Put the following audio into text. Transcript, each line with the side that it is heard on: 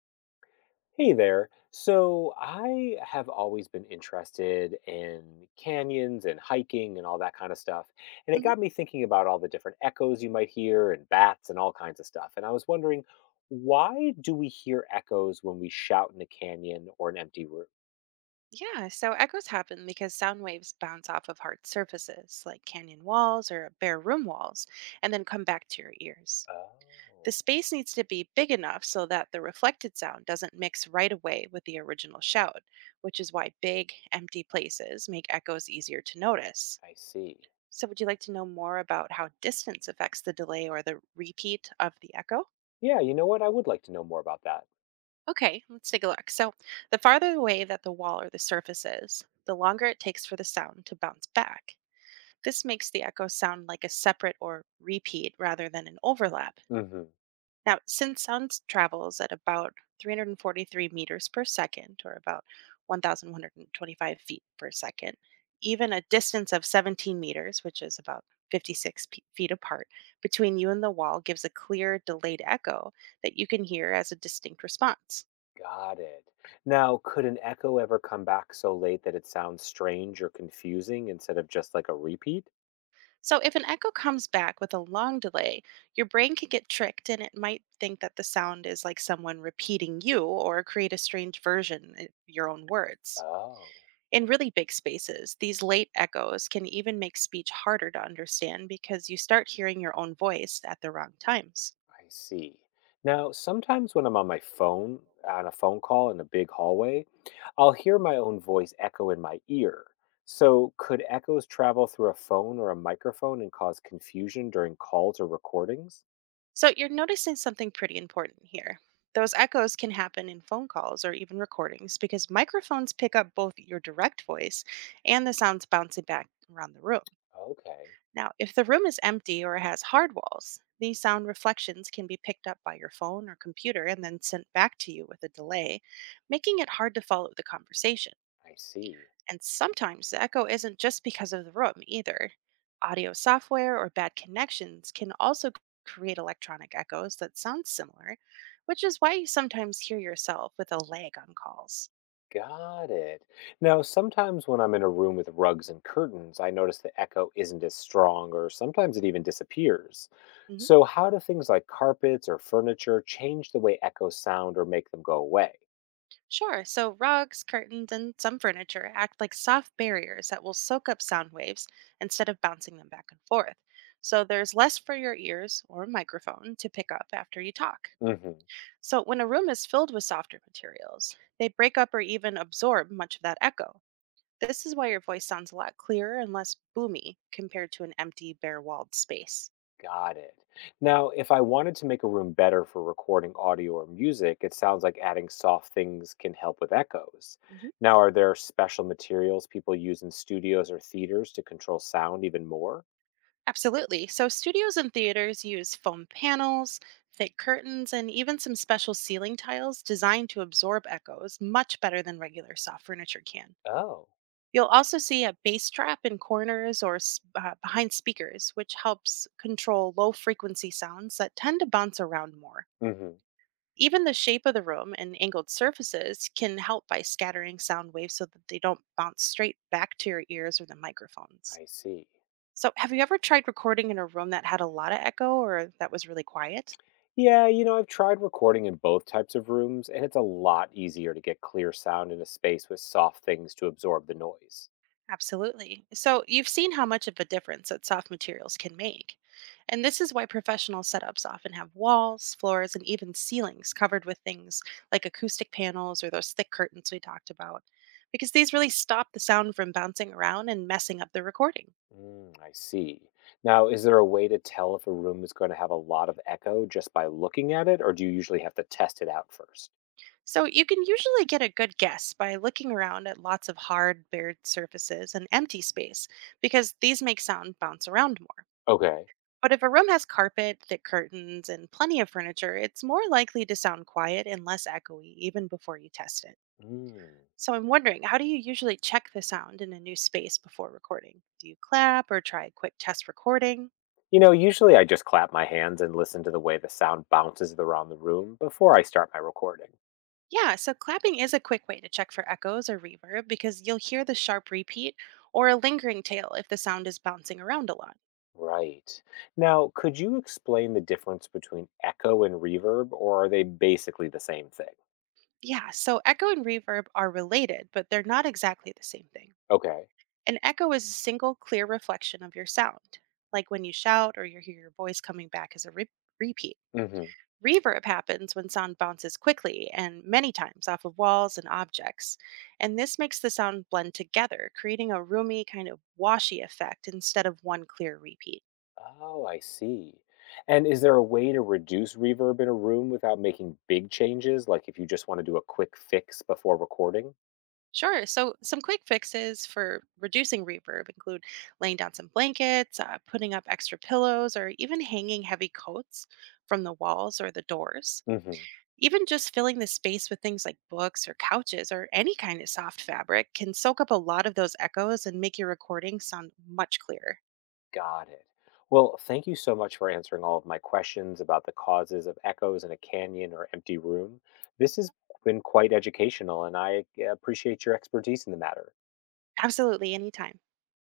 left: Hey there. So I have always been interested in canyons and hiking and all that kind of stuff. And it
right: Mhm.
left: got me thinking about all the different echoes you might hear and bats and all kinds of stuff. And I was wondering, why do we hear echoes when we shout in a canyon or an empty room?
right: Yeah, so echoes happen because sound waves bounce off of hard surfaces like canyon walls or bare room walls and then come back to your ears. The
left: Oh,
right: space needs to be big enough so that the reflected sound doesn't mix right away with the original shout, which is why big, empty places make echoes easier to notice.
left: I see.
right: So, would you like to know more about how distance affects the delay or the repeat of the echo?
left: Yeah, you know what? I would like to know more about that.
right: Okay, let's take a look. So, the farther away that the wall or the surface is, the longer it takes for the sound to bounce back. This makes the echo sound like a separate or repeat rather than an overlap.
left: Hmm.
right: Now, since sound travels at about 343 meters per second, or about 1,125 feet per second, even a distance of 17 meters, which is about 56 feet apart, between you and the wall gives a clear, delayed echo that you can hear as a distinct response.
left: Got it. Now, could an echo ever come back so late that it sounds strange or confusing instead of just like a repeat?
right: So, if an echo comes back with a long delay, your brain can get tricked and it might think that the sound is like someone repeating you or create a strange version of your own words.
left: Oh.
right: In really big spaces, these late echoes can even make speech harder to understand because you start hearing your own voice at the wrong times.
left: I see. Now, sometimes when I'm on my phone, on a phone call in a big hallway, I'll hear my own voice echo in my ear. So, could echoes travel through a phone or a microphone and cause confusion during calls or recordings?
right: So, you're noticing something pretty important here. Those echoes can happen in phone calls or even recordings because microphones pick up both your direct voice and the sounds bouncing back around the room.
left: Okay,
right: Now, if the room is empty or has hard walls, these sound reflections can be picked up by your phone or computer and then sent back to you with a delay, making it hard to follow the conversation.
left: I see.
right: And sometimes the echo isn't just because of the room either. Audio software or bad connections can also create electronic echoes that sound similar, which is why you sometimes hear yourself with a lag on calls.
left: Got it. Now, sometimes when I'm in a room with rugs and curtains, I notice the echo isn't as strong, or sometimes it even disappears.
right: Mhm.
left: So, how do things like carpets or furniture change the way echoes sound or make them go away?
right: Sure. So rugs, curtains, and some furniture act like soft barriers that will soak up sound waves instead of bouncing them back and forth. So there's less for your ears or microphone to pick up after you talk.
left: Hmm.
right: So when a room is filled with softer materials, they break up or even absorb much of that echo. This is why your voice sounds a lot clearer and less boomy compared to an empty, bare walled space.
left: Got it. Now, if I wanted to make a room better for recording audio or music, it sounds like adding soft things can help with echoes.
right: Mhm.
left: Now, are there special materials people use in studios or theaters to control sound even more?
right: Absolutely. So, studios and theaters use foam panels, thick curtains, and even some special ceiling tiles designed to absorb echoes much better than regular soft furniture can.
left: Oh.
right: You'll also see a bass trap in corners or behind speakers, which helps control low frequency sounds that tend to bounce around more.
left: Hmm.
right: Even the shape of the room and angled surfaces can help by scattering sound waves so that they don't bounce straight back to your ears or the microphones.
left: I see.
right: So, have you ever tried recording in a room that had a lot of echo or that was really quiet?
left: Yeah, you know, I've tried recording in both types of rooms, and it's a lot easier to get clear sound in a space with soft things to absorb the noise.
right: Absolutely. So, you've seen how much of a difference that soft materials can make. And this is why professional setups often have walls, floors, and even ceilings covered with things like acoustic panels or those thick curtains we talked about, because these really stop the sound from bouncing around and messing up the recording.
left: Mm, I see. Now, is there a way to tell if a room is going to have a lot of echo just by looking at it, or do you usually have to test it out first?
right: So, you can usually get a good guess by looking around at lots of hard, bared surfaces and empty space, because these make sound bounce around more.
left: Okay.
right: But if a room has carpet, thick curtains, and plenty of furniture, it's more likely to sound quiet and less echoey even before you test it.
left: Mm.
right: So I'm wondering, how do you usually check the sound in a new space before recording? Do you clap or try a quick test recording?
left: You know, usually I just clap my hands and listen to the way the sound bounces around the room before I start my recording.
right: Yeah, so clapping is a quick way to check for echoes or reverb because you'll hear the sharp repeat or a lingering tail if the sound is bouncing around a lot.
left: Right. Now, could you explain the difference between echo and reverb, or are they basically the same thing?
right: Yeah, so echo and reverb are related, but they're not exactly the same thing.
left: Okay.
right: An echo is a single clear reflection of your sound, like when you shout or you hear your voice coming back as a repeat. Reverb happens when sound bounces quickly and many times off of walls and objects. And this makes the sound blend together, creating a roomy, kind of washy effect instead of one clear repeat.
left: Oh, I see. And is there a way to reduce reverb in a room without making big changes, like if you just want to do a quick fix before recording?
right: Sure, so some quick fixes for reducing reverb include laying down some blankets, putting up extra pillows, or even hanging heavy coats from the walls or the doors.
left: Hmm.
right: Even just filling the space with things like books or couches or any kind of soft fabric can soak up a lot of those echoes and make your recording sound much clearer.
left: Got it. Well, thank you so much for answering all of my questions about the causes of echoes in a canyon or empty room. This has been quite educational, and I appreciate your expertise in the matter.
right: Absolutely, anytime.